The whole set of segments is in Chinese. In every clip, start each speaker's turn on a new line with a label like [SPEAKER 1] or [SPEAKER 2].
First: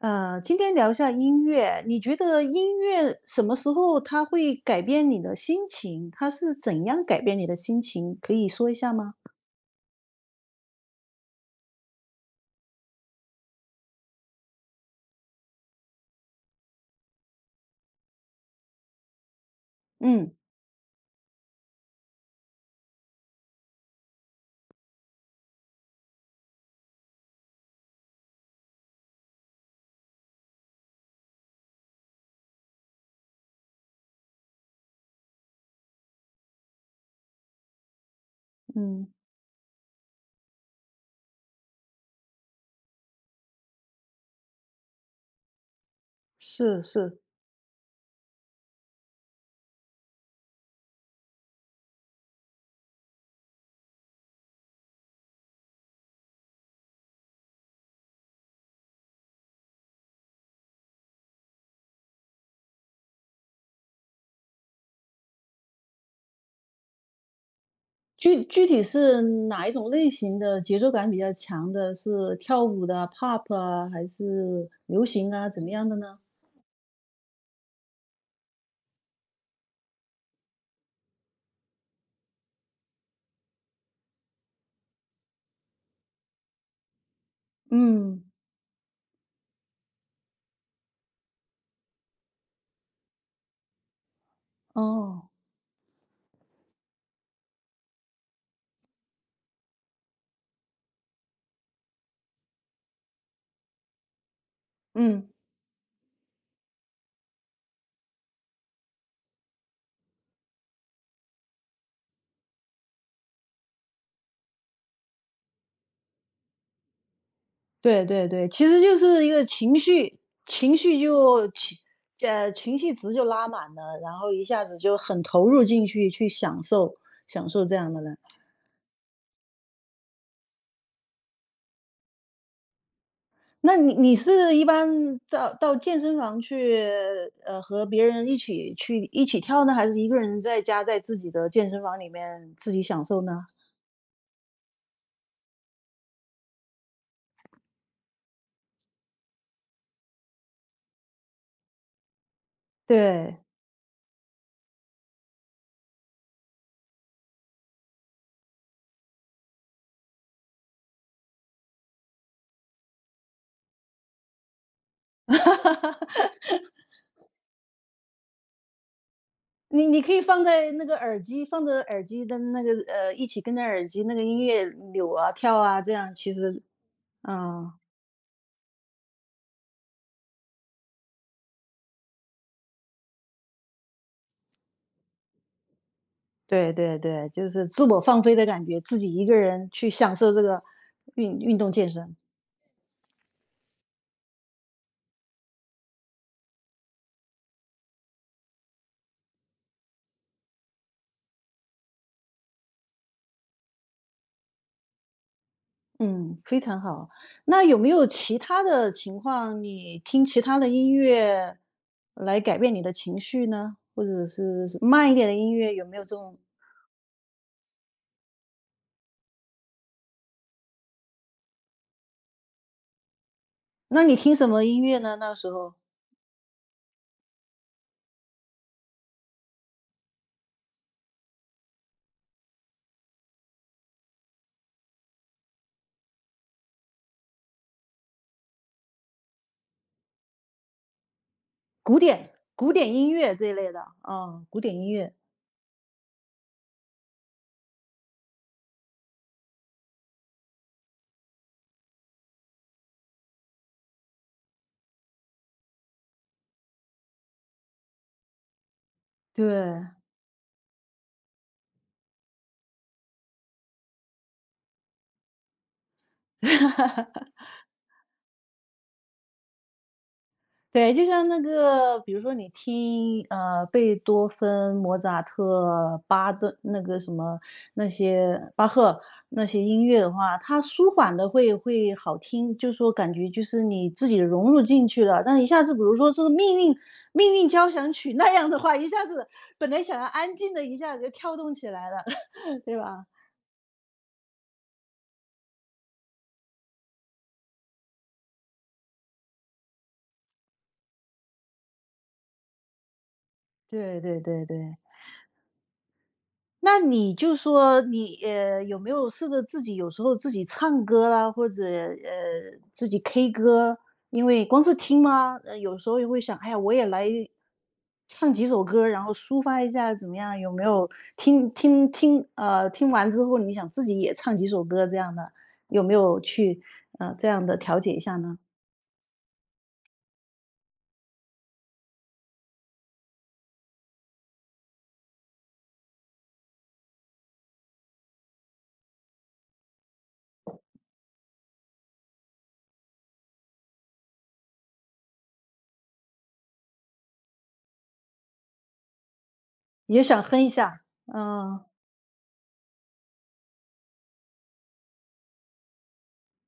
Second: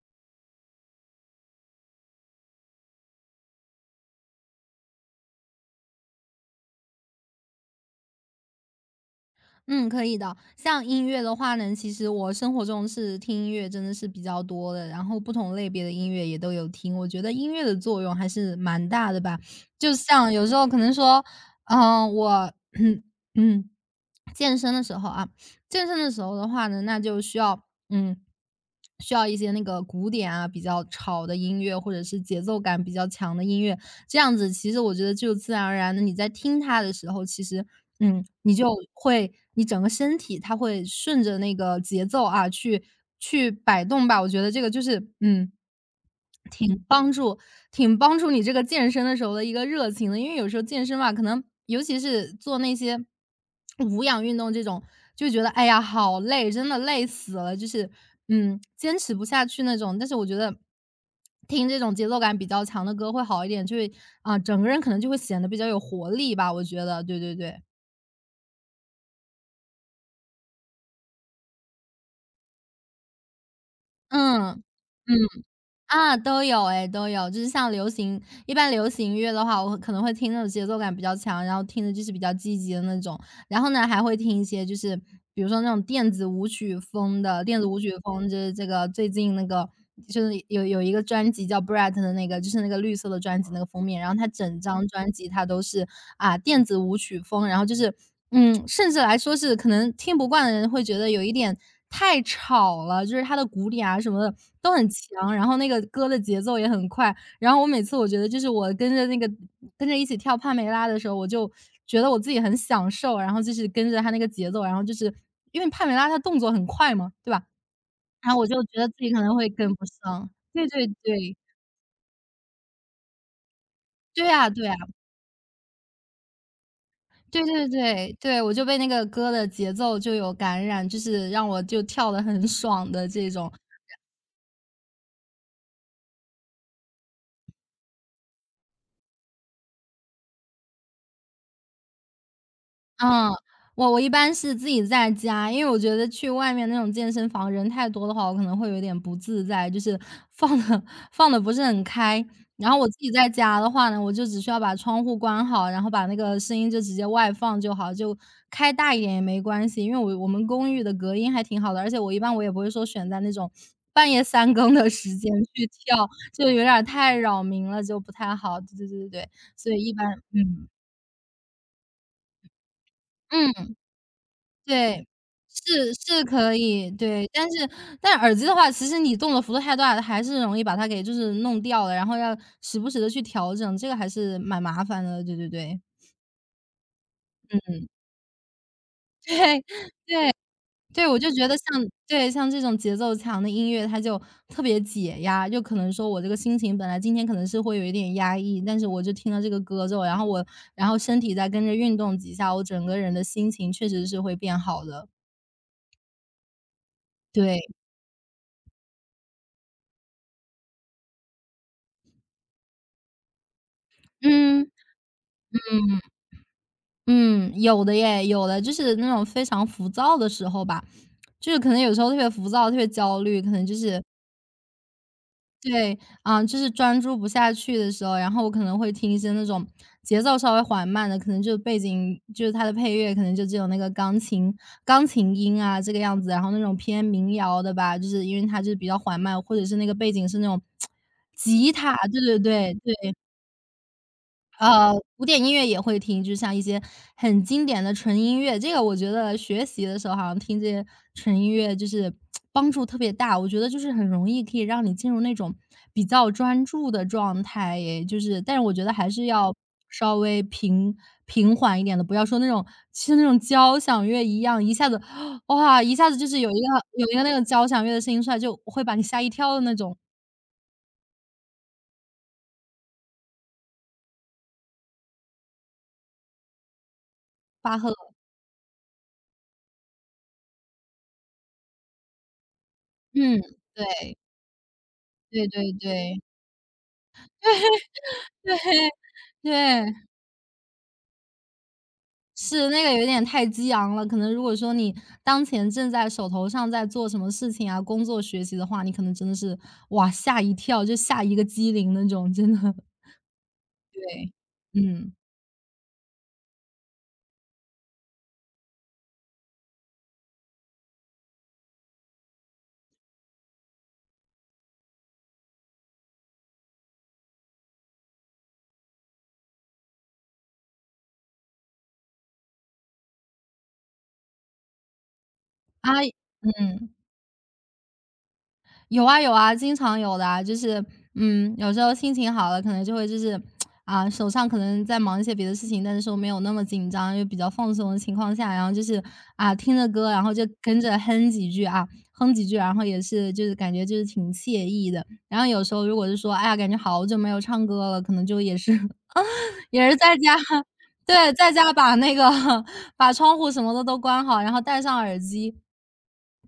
[SPEAKER 1] 今天聊一下音乐，你觉得音乐什么时候它会改变你的心情？它是怎样改变你的心情？可以说一下吗？
[SPEAKER 2] 嗯，可以的。像音乐的话呢，其实我生活中是听音乐真的是比较多的，然后不同类别的音乐也都有听。我觉得音乐的作用还是蛮大的吧，就
[SPEAKER 1] 嗯
[SPEAKER 2] 像有时候可能说，嗯、我 嗯嗯健身的时候啊，健身的时候的话呢，那就需要一些那个古典啊，比较吵的音乐，或者是节奏感比较强的音乐，这样子，其实我觉得就自然而然的，你在听它的时候，其实嗯，你就
[SPEAKER 1] 嗯，
[SPEAKER 2] 会你整个身体它会顺着那个节奏啊，去摆动吧。我觉得这个就是，
[SPEAKER 1] 是
[SPEAKER 2] 挺帮
[SPEAKER 1] 是，
[SPEAKER 2] 助挺帮助你这个健身的时候的一个热情的。因为有时候健身嘛，可能尤其是做那些无氧运动这种，就觉得哎呀好累，真的累死了，就是坚持不下去那种。但是我觉得听这种节奏感比较强的歌会好一点，就会整个人可能就会显得比较有活力吧。我觉得，对对对。
[SPEAKER 1] 具体是哪一种类型的节奏感比较强的？是跳舞的 POP 啊，还
[SPEAKER 2] 嗯，嗯，
[SPEAKER 1] 是流行啊？怎么样的
[SPEAKER 2] 啊，
[SPEAKER 1] 呢？
[SPEAKER 2] 都有哎，都有。就是像流行一般流行音乐的话，我可能会听那种节奏感比较强，然后听的就是比较积极的那种。然后呢，还会听一些就是比如说那种电子舞曲风的，电子舞曲
[SPEAKER 1] 嗯，
[SPEAKER 2] 风就是这个最近那个，就是有一个专辑叫 BRHT 的那个，就是那个绿色的专辑那个封面，然后它整张专辑
[SPEAKER 1] 哦，
[SPEAKER 2] 它都是啊电子舞曲风，然后就是甚至来说是可能听不惯的人会觉得有一点太吵了，就是它的鼓点啊什么的都很
[SPEAKER 1] 嗯。
[SPEAKER 2] 强，然后那个歌的节奏也很快，然后我每次我觉得就是我跟着一起跳帕梅拉的时候，我就觉得我自己很享受，然后就是跟着他那个节奏，然后就是因为帕梅拉她动作很快嘛，对吧？
[SPEAKER 1] 对对
[SPEAKER 2] 然后我
[SPEAKER 1] 对，
[SPEAKER 2] 就
[SPEAKER 1] 其
[SPEAKER 2] 觉
[SPEAKER 1] 实
[SPEAKER 2] 得自
[SPEAKER 1] 就
[SPEAKER 2] 己可
[SPEAKER 1] 是一
[SPEAKER 2] 能
[SPEAKER 1] 个
[SPEAKER 2] 会跟
[SPEAKER 1] 情
[SPEAKER 2] 不
[SPEAKER 1] 绪，
[SPEAKER 2] 上。对
[SPEAKER 1] 情
[SPEAKER 2] 对
[SPEAKER 1] 绪
[SPEAKER 2] 对，
[SPEAKER 1] 就情呃情绪值就拉满了，然
[SPEAKER 2] 对
[SPEAKER 1] 后一
[SPEAKER 2] 啊
[SPEAKER 1] 下
[SPEAKER 2] 对啊，
[SPEAKER 1] 子就很投入进去，去享受
[SPEAKER 2] 对
[SPEAKER 1] 享受
[SPEAKER 2] 对
[SPEAKER 1] 这样的了。
[SPEAKER 2] 对，对，我就被那个歌的节奏就有感染，就是让我就跳得很爽的这种。
[SPEAKER 1] 那你是一般到健身房去，和别人一起去一起跳呢，还是一个人在家在自己的健身房里面自己享受
[SPEAKER 2] 嗯，
[SPEAKER 1] 呢？
[SPEAKER 2] 我一般是自己在家，因为我觉得去外面那种健身房人太多的话，我可能会有点不自在，就是放的 放的不是很开。然后我自己在
[SPEAKER 1] 对，
[SPEAKER 2] 家的话呢，我就只需要把窗户关好，然后把那个声音就直接外放就好，就开大一点也没关系，因为我们公寓的隔音还挺好的，而且我一般我也不会说选在那种 半夜三更的时间去跳，就有点儿太扰民了，就不太好。对对对对对，所以
[SPEAKER 1] 你
[SPEAKER 2] 一
[SPEAKER 1] 你
[SPEAKER 2] 般
[SPEAKER 1] 可以放在那个耳机，放着耳机的那个一起跟着
[SPEAKER 2] 嗯。
[SPEAKER 1] 耳机那个音乐
[SPEAKER 2] 对，
[SPEAKER 1] 扭啊跳啊，这
[SPEAKER 2] 是
[SPEAKER 1] 样
[SPEAKER 2] 是
[SPEAKER 1] 其
[SPEAKER 2] 可
[SPEAKER 1] 实，
[SPEAKER 2] 以，对。但是
[SPEAKER 1] 嗯。
[SPEAKER 2] 但耳机的话，其实你动的幅度太大，还是容易把它给就是弄掉了，然后要时不时的去调整，这个还是蛮麻烦的，对对对。
[SPEAKER 1] 对对对，就是自
[SPEAKER 2] 嗯，
[SPEAKER 1] 我放飞的感觉，自己一 个
[SPEAKER 2] 对，
[SPEAKER 1] 人去享受
[SPEAKER 2] 对，
[SPEAKER 1] 这个
[SPEAKER 2] 对，我就
[SPEAKER 1] 运
[SPEAKER 2] 觉得
[SPEAKER 1] 运
[SPEAKER 2] 像
[SPEAKER 1] 动健身，
[SPEAKER 2] 对，像这种节奏强的音乐，它就特别解压。就可能说我这个心情本来今天可能是会有一点压抑，但是我就听了这个歌之后，然后我然后身体再跟着运动几下，我整个人的心情确实是会变好的，
[SPEAKER 1] 嗯，非常好。
[SPEAKER 2] 对，
[SPEAKER 1] 那有没有其他的情况，你听其他的音乐来改变你的情绪呢？或者是
[SPEAKER 2] 嗯。
[SPEAKER 1] 是慢一点的音乐，有没有这种？
[SPEAKER 2] 嗯，有的耶，有的，就是那种非常浮躁的时候吧，就是可能有时候特别浮躁、特别焦虑，可能就
[SPEAKER 1] 那
[SPEAKER 2] 是
[SPEAKER 1] 你听什么音乐呢？那时候
[SPEAKER 2] 对，啊，就是专注不下去的时候，然后我可能会听一些那种节奏稍微缓慢的，可能就背景就是它的配乐，可能就只有那个钢琴音啊这个样子，然后那种偏民谣的吧，就是因为它就是比较缓慢，或者是那个背景是那种 吉他，
[SPEAKER 1] 古
[SPEAKER 2] 对
[SPEAKER 1] 典
[SPEAKER 2] 对
[SPEAKER 1] 古
[SPEAKER 2] 对
[SPEAKER 1] 典音
[SPEAKER 2] 对，
[SPEAKER 1] 乐这一类的啊，古典音乐，
[SPEAKER 2] 古典音乐也会听，就像一些很经典的纯音乐，这个我觉得学习的时候好像听这些纯音乐就是帮助特别大。我觉得就是很容易可以让你进入那种比较专注的状态，也就是但是我觉得还是要
[SPEAKER 1] 对，
[SPEAKER 2] 稍微平缓一点的，不要说那种，其实那种交响乐一样，一下子 哇，一下子就是有一个 那个交响乐的声音出来，就会把你吓一跳的那种。
[SPEAKER 1] 对，就像那个，比如说你听贝多芬、莫扎特、巴顿那个什么
[SPEAKER 2] 巴
[SPEAKER 1] 那
[SPEAKER 2] 赫。
[SPEAKER 1] 些巴赫那些音乐的话，它舒缓的会会好听，就说感觉
[SPEAKER 2] 嗯，
[SPEAKER 1] 就是
[SPEAKER 2] 对，
[SPEAKER 1] 你自己融入进去了。但一
[SPEAKER 2] 对
[SPEAKER 1] 下
[SPEAKER 2] 对
[SPEAKER 1] 子，比如说
[SPEAKER 2] 对，
[SPEAKER 1] 这个命运交响曲那样
[SPEAKER 2] 对，
[SPEAKER 1] 的话，一下子本来
[SPEAKER 2] 对。
[SPEAKER 1] 想要 安静的，一下子就跳动起来了，
[SPEAKER 2] 是，
[SPEAKER 1] 对
[SPEAKER 2] 那个
[SPEAKER 1] 吧？
[SPEAKER 2] 有点太激昂了。可能如果说你当前正在手头上在做什么事情啊，工作学习的话，你可能真的是，哇，吓一跳，就吓一个激灵那种，真的。
[SPEAKER 1] 对对
[SPEAKER 2] 对。
[SPEAKER 1] 对对，
[SPEAKER 2] 嗯，
[SPEAKER 1] 那你就说你有没有试着自己有时候自己唱歌啦，或者自己 K 歌？因为光是听嘛，有时候也会想，哎呀，我也来唱几首歌，然后抒发一下怎么样？有没有听完之后，你想自己也唱几首歌这样的？有没
[SPEAKER 2] 啊，
[SPEAKER 1] 有去
[SPEAKER 2] 嗯。
[SPEAKER 1] 这样的调节一下呢？
[SPEAKER 2] 有啊有啊，经常有的啊，就是有时候心情好了，可能就会就是啊，手上可能在忙一些别的事情，但是说没有那么紧张，又比较放松的情况下，然后就是啊，听着歌，然后就跟着哼几句啊，哼几句，然后也是就是感觉就是挺惬意的。然后有时候如果是说，哎呀，感觉好久没有唱歌了，可能就也是 也是
[SPEAKER 1] 也
[SPEAKER 2] 在
[SPEAKER 1] 想
[SPEAKER 2] 家
[SPEAKER 1] 哼一 下，
[SPEAKER 2] 对，在
[SPEAKER 1] 嗯、
[SPEAKER 2] 家把那个 把窗户什么的都关好，然后戴上耳机。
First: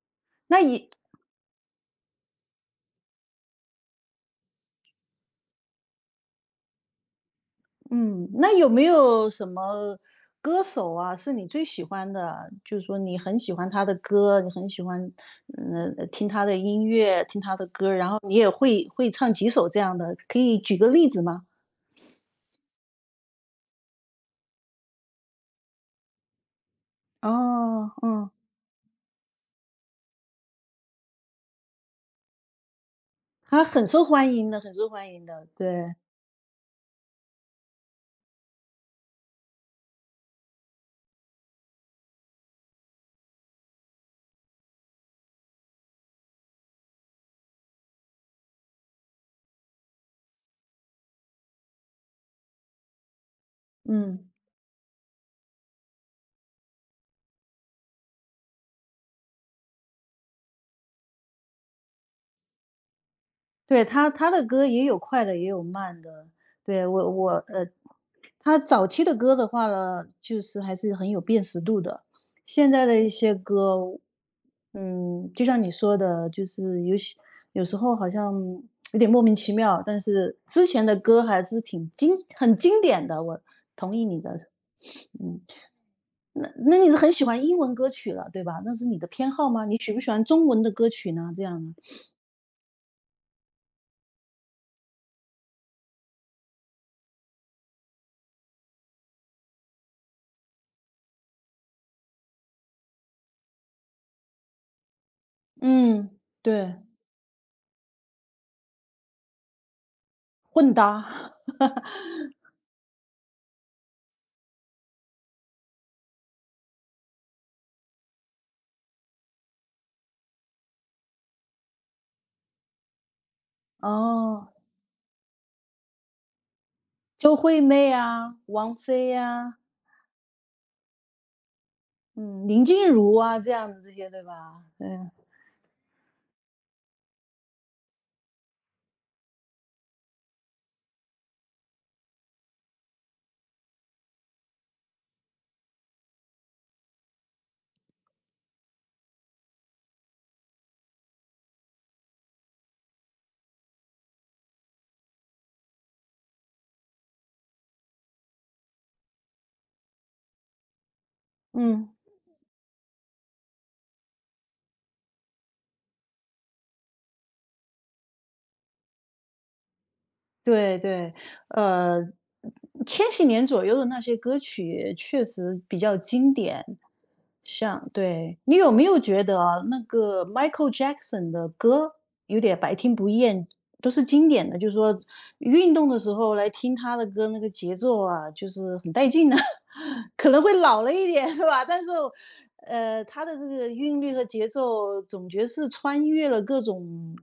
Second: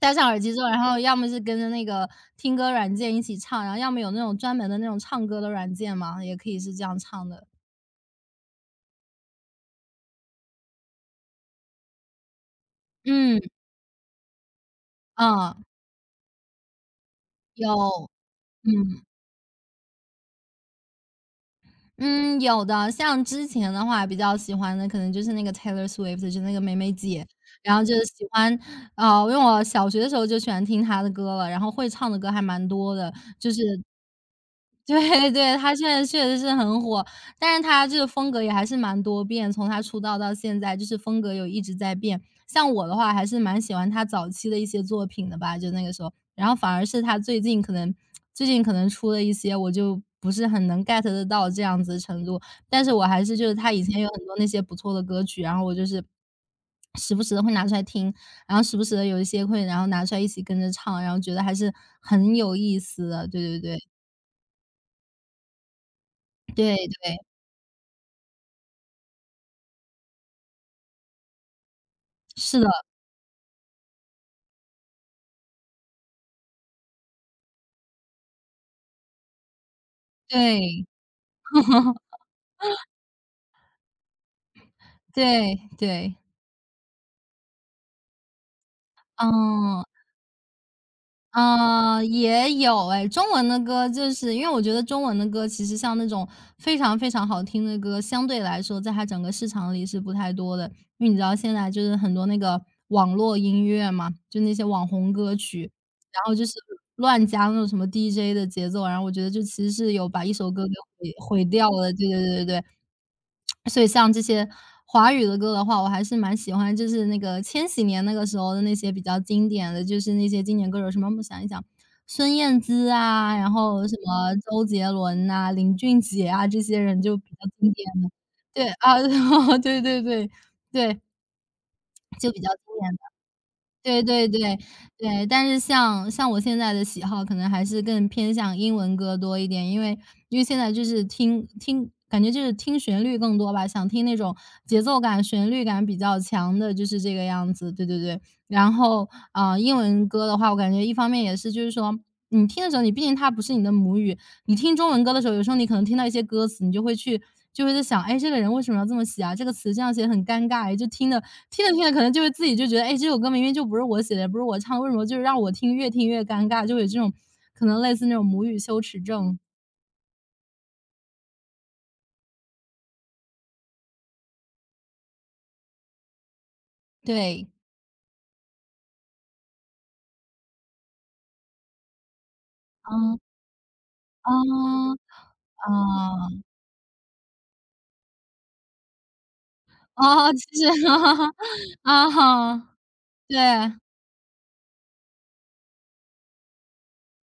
[SPEAKER 2] 戴上耳机
[SPEAKER 1] 那
[SPEAKER 2] 之后，然
[SPEAKER 1] 也
[SPEAKER 2] 后要么是跟着那个听歌软件一起唱，然后要么有那种专门的那种唱歌的软件嘛，也可以是这样唱的。
[SPEAKER 1] 嗯，那有没有什么歌手啊，是你最喜欢的？就是说你很
[SPEAKER 2] 嗯，
[SPEAKER 1] 喜欢他的歌，你很喜欢，
[SPEAKER 2] 嗯，
[SPEAKER 1] 嗯，听他的音乐，听他的歌，然
[SPEAKER 2] 有，
[SPEAKER 1] 后你也会
[SPEAKER 2] 嗯。
[SPEAKER 1] 会唱几首这样的，可以举个例子吗？
[SPEAKER 2] 嗯，有的，像之前的话比较喜欢的可能就是那个 Taylor Swift，就是那个梅梅姐，然后
[SPEAKER 1] 哦，
[SPEAKER 2] 就是喜
[SPEAKER 1] 嗯，
[SPEAKER 2] 欢，因为我小学的时候就喜欢听她的歌了，然后会唱的歌还蛮多的，就是
[SPEAKER 1] 他很受欢迎的，很受 欢迎
[SPEAKER 2] 对
[SPEAKER 1] 的，
[SPEAKER 2] 对，她现
[SPEAKER 1] 对，
[SPEAKER 2] 在确实是很火，但是她就是风格也还是蛮多变，从她出道到现在，就是风格有一直在变。像我的话，还是蛮喜欢她早期的一些作品的吧，就那个时候，然后反而是他最近可能出了一些，我就不是很能 get 得到这样子的程度。但是我还是就是他以前有
[SPEAKER 1] 嗯。
[SPEAKER 2] 很多那些不错的歌曲，然后我就是时不时的会拿出来听，然后时不时的有一些会然后拿出来一起跟着唱，然后觉得还是很有意思的。对对
[SPEAKER 1] 对，他他的歌也有快的，也有慢的。
[SPEAKER 2] 对，
[SPEAKER 1] 对，
[SPEAKER 2] 对对，
[SPEAKER 1] 我,他早期的歌的话呢，就是还是很有辨识度的。
[SPEAKER 2] 是的，
[SPEAKER 1] 现在的一些歌，嗯，就像你说的，就是有些有时候好像有点莫名其妙，但是之前
[SPEAKER 2] 对，
[SPEAKER 1] 的歌还是挺经 很经典的。我同意你的，嗯，
[SPEAKER 2] 对对，
[SPEAKER 1] 那那你是很喜欢英文歌曲了，对吧？那是你的偏好吗？你
[SPEAKER 2] 嗯。
[SPEAKER 1] 喜不喜欢中文的歌曲呢？这样呢？
[SPEAKER 2] 嗯，也有哎，中文的歌就是因为我觉得中文的歌其实像那种非常非常好听的歌，相对来说在它整个市场里是不太多的。因为你知道现在就是很多那个网络音乐嘛，就那些网红歌曲，
[SPEAKER 1] 嗯，
[SPEAKER 2] 然后就是
[SPEAKER 1] 对，
[SPEAKER 2] 乱加那种什么 DJ 的节奏，然后我觉得就其实是有把一首歌
[SPEAKER 1] 混
[SPEAKER 2] 给
[SPEAKER 1] 搭。
[SPEAKER 2] 毁掉了。对对对对对。所以像这些华语的歌的话，我还是蛮喜欢，就是那个千禧年那个时候的那些比较经典的，就是那些经典歌手，什么我想一想，孙燕姿啊，然后什么
[SPEAKER 1] 哦，
[SPEAKER 2] 周杰伦呐、林俊杰啊，这些人就比
[SPEAKER 1] 周
[SPEAKER 2] 较
[SPEAKER 1] 惠
[SPEAKER 2] 经
[SPEAKER 1] 媚
[SPEAKER 2] 典的。
[SPEAKER 1] 啊，
[SPEAKER 2] 对，
[SPEAKER 1] 王
[SPEAKER 2] 啊，
[SPEAKER 1] 菲呀，
[SPEAKER 2] 对对对对，就比
[SPEAKER 1] 嗯，
[SPEAKER 2] 较
[SPEAKER 1] 林
[SPEAKER 2] 经
[SPEAKER 1] 静
[SPEAKER 2] 典。
[SPEAKER 1] 茹啊，这样的这
[SPEAKER 2] 对
[SPEAKER 1] 些对
[SPEAKER 2] 对对，
[SPEAKER 1] 吧？对，
[SPEAKER 2] 对，但是像我现在的喜好可能还是更偏向英文歌多一点。因为现在就是听听感觉就是听旋律更多吧，想听那种节奏感、旋律感比较强的，就是这个样子，对对对。然后，啊，英文歌的话，我感觉一方面也是就是说你听的时候，你毕竟它不是你的母语。你听中文歌的时候，有时候你可能听到一些歌词，你就会在想，哎，这个人为什么要这么写啊？这个词这样写很尴尬。哎，就听着听着
[SPEAKER 1] 嗯，
[SPEAKER 2] 可能就会自己就觉得，哎，这首歌明明就不是我写的，也不是我唱的，为什么就是让我听越听越尴尬，就有这种可能类似那种母语羞耻症。
[SPEAKER 1] 对对，呃，千禧年左右的那些歌曲确实比较经典。
[SPEAKER 2] 对。
[SPEAKER 1] 像对，你有没有觉得啊那个 Michael Jackson 的歌有点百听不
[SPEAKER 2] 啊
[SPEAKER 1] 厌，都是经典的，就是
[SPEAKER 2] 啊
[SPEAKER 1] 说运动的时候
[SPEAKER 2] 啊！
[SPEAKER 1] 来听他的歌，那个节奏啊，就是很带劲的。可
[SPEAKER 2] 啊，
[SPEAKER 1] 能
[SPEAKER 2] 其
[SPEAKER 1] 会
[SPEAKER 2] 实
[SPEAKER 1] 老了一点，是吧？但是，
[SPEAKER 2] 啊哈，
[SPEAKER 1] 他的
[SPEAKER 2] 对，
[SPEAKER 1] 这个
[SPEAKER 2] 啊，
[SPEAKER 1] 韵律和节奏，总觉是穿越了各种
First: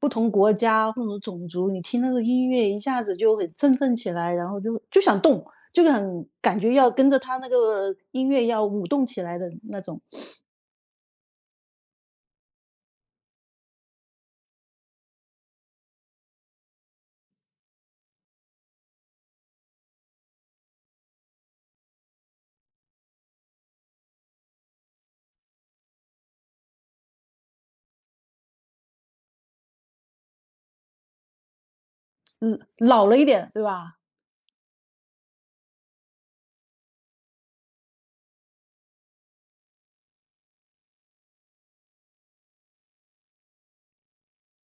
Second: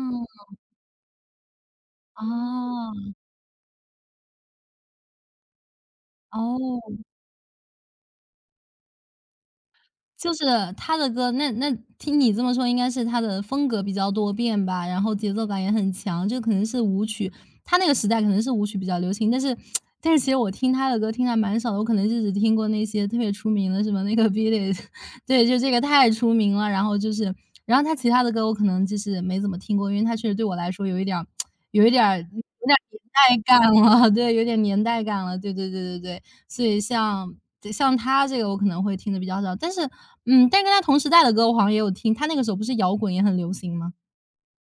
[SPEAKER 1] 不同国家或者种族。你听那个音乐，一下
[SPEAKER 2] 啊
[SPEAKER 1] 子就很振奋起来，然后就想动，就很感觉要
[SPEAKER 2] 哦。
[SPEAKER 1] 跟着他那个音乐要舞动起来的那种，
[SPEAKER 2] 就是他的歌，那听你这么说，应该是他的风格比较多变吧。然后节奏感也很强，就可能是舞曲，他那个时代可能是舞曲比较流行。但是其实我听他的歌听的蛮少的，我可能就只听过那些特别出名的，什么那个 Beat It，对，就这个太出名了。然后他其他的歌我可能就是没怎么听过，因为他确实对我来说有一点儿有
[SPEAKER 1] 嗯，
[SPEAKER 2] 点儿
[SPEAKER 1] 老了一
[SPEAKER 2] 年代
[SPEAKER 1] 点，对吧？
[SPEAKER 2] 感了，对，有点年代感了，对对对对对。所以，对，像他这个我可能会听的比较少。但是嗯，但跟他同时代的歌我好像也有听，他那个时候不是摇滚也很流行吗？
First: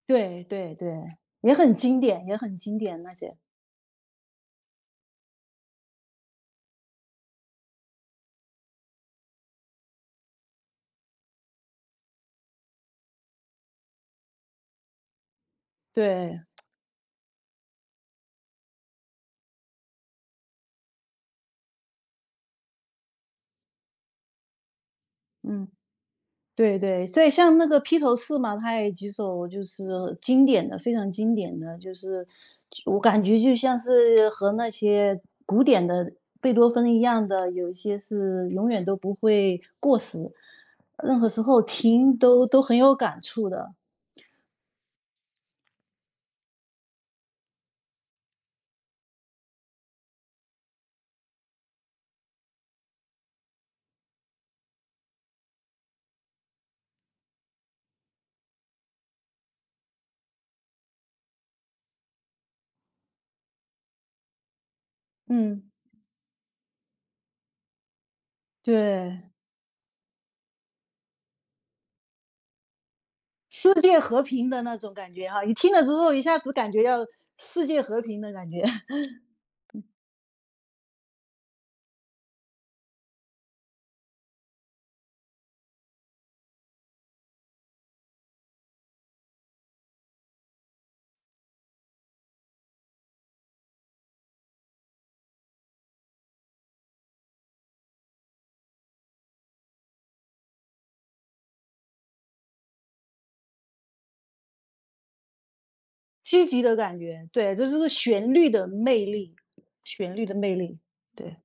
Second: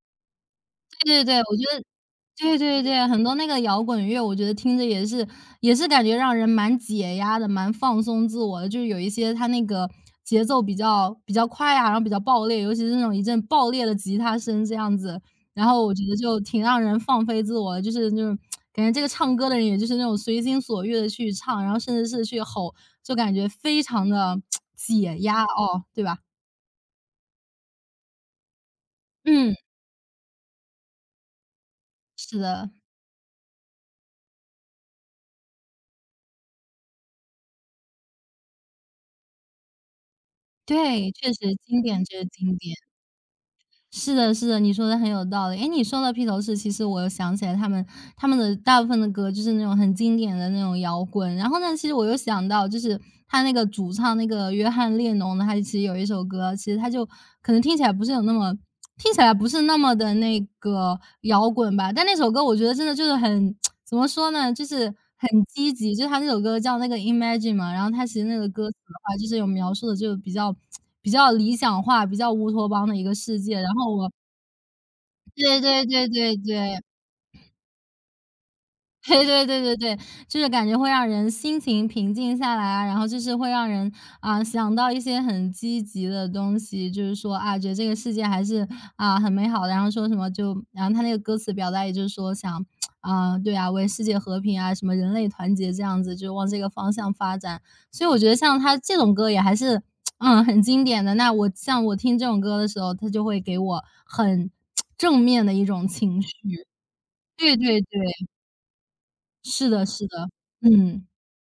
[SPEAKER 1] 对对对，
[SPEAKER 2] 对对对，
[SPEAKER 1] 也
[SPEAKER 2] 我觉
[SPEAKER 1] 很
[SPEAKER 2] 得
[SPEAKER 1] 经典，也很
[SPEAKER 2] 对
[SPEAKER 1] 经
[SPEAKER 2] 对
[SPEAKER 1] 典
[SPEAKER 2] 对，
[SPEAKER 1] 那
[SPEAKER 2] 很多
[SPEAKER 1] 些。
[SPEAKER 2] 那个摇滚乐，我觉得听着也是感觉让人蛮解压的，蛮放松自我的。就是有一些它那个节奏比较快啊，然后比较爆裂，尤其是那种一阵爆裂的吉他声这样子。然后我觉得
[SPEAKER 1] 对，
[SPEAKER 2] 就挺让人放飞自我的，就是那种感觉这个唱歌的人也就是那种随心所欲的去唱，然后甚至是去吼，就感觉非常的解压
[SPEAKER 1] 嗯，
[SPEAKER 2] 哦，对吧？
[SPEAKER 1] 对对，所以像那个披头士嘛，他有几首
[SPEAKER 2] 嗯，
[SPEAKER 1] 就是经典的，非常经典的，就是
[SPEAKER 2] 是的，
[SPEAKER 1] 我感觉就像是和那些古典的贝多芬一样的，有一些是永远都不会过时，
[SPEAKER 2] 对，
[SPEAKER 1] 任何
[SPEAKER 2] 确
[SPEAKER 1] 时
[SPEAKER 2] 实
[SPEAKER 1] 候
[SPEAKER 2] 经典
[SPEAKER 1] 听
[SPEAKER 2] 就是
[SPEAKER 1] 都
[SPEAKER 2] 经
[SPEAKER 1] 都
[SPEAKER 2] 典。
[SPEAKER 1] 很有感触的。
[SPEAKER 2] 是的，是的，你说的很有道理。哎，你说到披头士，其实我又想起来他们的大部分的歌就是那种很经典的那种摇滚。然后呢，其实我又想到，就是他那个主唱那个约翰列侬呢，他其实有一首歌，其实他就可能听起来不是有那么听起来不是那么的那个摇滚吧，但那首歌我觉得真的就是很 怎么说呢，就是很
[SPEAKER 1] 嗯，
[SPEAKER 2] 积极。就是他那首歌叫那个《Imagine》嘛，然后他其实那个歌词的话，就
[SPEAKER 1] 对。
[SPEAKER 2] 是有描述的就比较 比较理想化、比较乌托邦的一个世界。
[SPEAKER 1] 世
[SPEAKER 2] 然后
[SPEAKER 1] 界
[SPEAKER 2] 我
[SPEAKER 1] 和平的那种感觉哈，你
[SPEAKER 2] 对
[SPEAKER 1] 听了
[SPEAKER 2] 对
[SPEAKER 1] 之
[SPEAKER 2] 对
[SPEAKER 1] 后一
[SPEAKER 2] 对
[SPEAKER 1] 下子感
[SPEAKER 2] 对。
[SPEAKER 1] 觉要世界和平的感觉，
[SPEAKER 2] 对对对对对，就是感觉会让人心情平静下来啊，然后就是会让人啊想到一些很积极的东西，就是说啊，觉得这个世界还是啊很美好的。然后说什么就，然后他那个歌词表达也就是说想啊，对啊，为世界和平啊，什么人类团结这样子，就往这个方向发展。所以我觉得像他这种歌也还是很经典的。那我听这种歌的时候，他就会给我很 正面的一种情
[SPEAKER 1] 积极
[SPEAKER 2] 绪。
[SPEAKER 1] 的感觉，对，
[SPEAKER 2] 对
[SPEAKER 1] 这就
[SPEAKER 2] 对
[SPEAKER 1] 是
[SPEAKER 2] 对，
[SPEAKER 1] 旋律的魅力，
[SPEAKER 2] 是的是
[SPEAKER 1] 旋律
[SPEAKER 2] 的，
[SPEAKER 1] 的魅力，
[SPEAKER 2] 嗯，
[SPEAKER 1] 对，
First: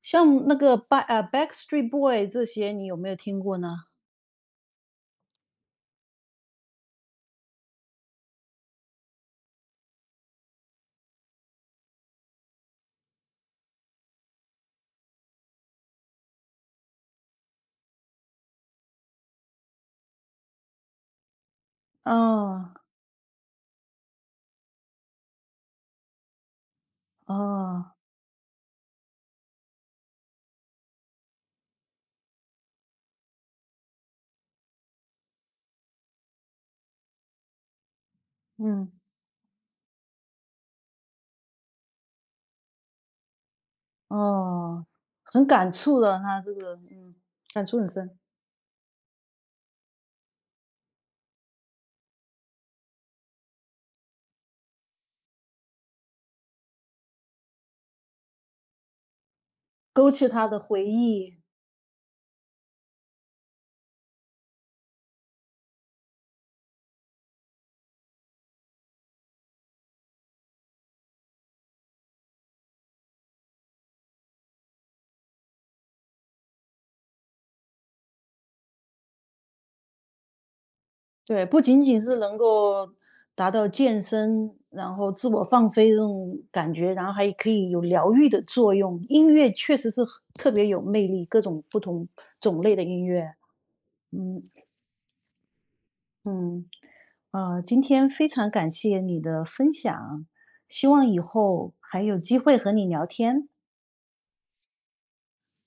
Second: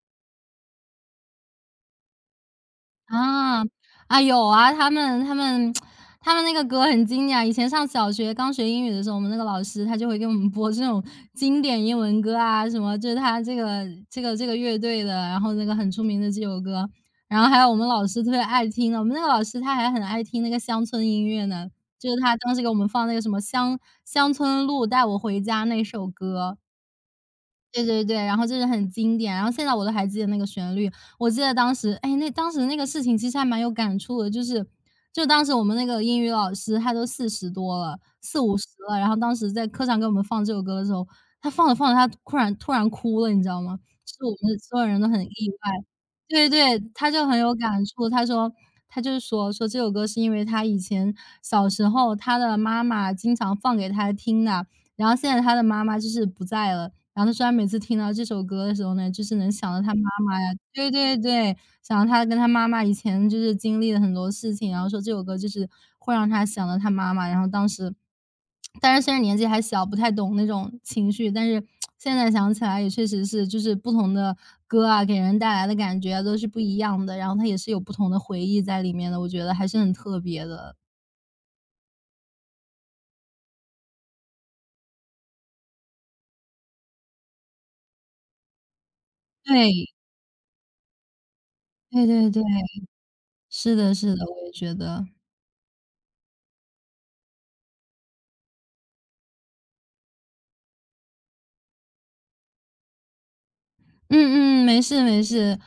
[SPEAKER 1] 像那个 Back Backstreet Boy 这些，你有没有听过
[SPEAKER 2] 啊，
[SPEAKER 1] 呢？
[SPEAKER 2] 啊，有啊，他们那个歌很经典啊。以前上小学刚学英语的时候，我们那个老师他就会给我们播这种经典英文歌啊，什么就是他这个乐队的，然后那个很出名的这首歌。然后还有我们老师特别爱听的，我们那个老师他还很爱听那个乡村音乐呢，就是他当时给
[SPEAKER 1] 哦
[SPEAKER 2] 我们放那个什么乡村路带我回家》那首歌。
[SPEAKER 1] 哦，
[SPEAKER 2] 对对对，然后就是很经典，然后现在我都还记得那个旋律。我记得当时，哎，那当时那个事情其实还蛮有感触的，就当时我们那个英语老师他都四十多了四五十
[SPEAKER 1] 嗯
[SPEAKER 2] 了，然后当时在课上给我们放这首歌的时候，他放着放着他突然哭了，你知道吗？就是我们所
[SPEAKER 1] 哦，
[SPEAKER 2] 有人都很意
[SPEAKER 1] 很感
[SPEAKER 2] 外。
[SPEAKER 1] 触的，他
[SPEAKER 2] 对
[SPEAKER 1] 这个
[SPEAKER 2] 对，他
[SPEAKER 1] 嗯，
[SPEAKER 2] 就很有
[SPEAKER 1] 感触
[SPEAKER 2] 感
[SPEAKER 1] 很
[SPEAKER 2] 触。
[SPEAKER 1] 深，
[SPEAKER 2] 他就是说这首歌是因为他以前小时候他的妈妈经常放给他听的，然后现在他的妈妈就是不在了，然后他虽然每次听到这首歌的时候呢，就是能想到他妈
[SPEAKER 1] 勾起
[SPEAKER 2] 妈
[SPEAKER 1] 他
[SPEAKER 2] 呀
[SPEAKER 1] 的回
[SPEAKER 2] 对对
[SPEAKER 1] 忆，
[SPEAKER 2] 对，想到他跟他妈妈以前就是经历了很多事情，然后说这首歌就是会让他想到他妈妈。然后当时但是虽然年纪还小，不太懂那种情绪，但是现在想起来也确实是，就是不同的歌啊，给人带来的感觉啊都是不一样的，然后他也是有不同的回忆在里面的，我觉得还是很特别的。
[SPEAKER 1] 对，不仅仅是能够达到健身，然后自我放飞这种感觉，然后还可以有疗愈的作用。音乐确实
[SPEAKER 2] 对，
[SPEAKER 1] 是很特别有魅力，各种不同
[SPEAKER 2] 对对对，
[SPEAKER 1] 种类的音乐。
[SPEAKER 2] 是的是的，我
[SPEAKER 1] 嗯
[SPEAKER 2] 也觉得。
[SPEAKER 1] 嗯，今天非常感谢你的分享，希望以后还有机会和你聊天。
[SPEAKER 2] 嗯嗯，没事没事，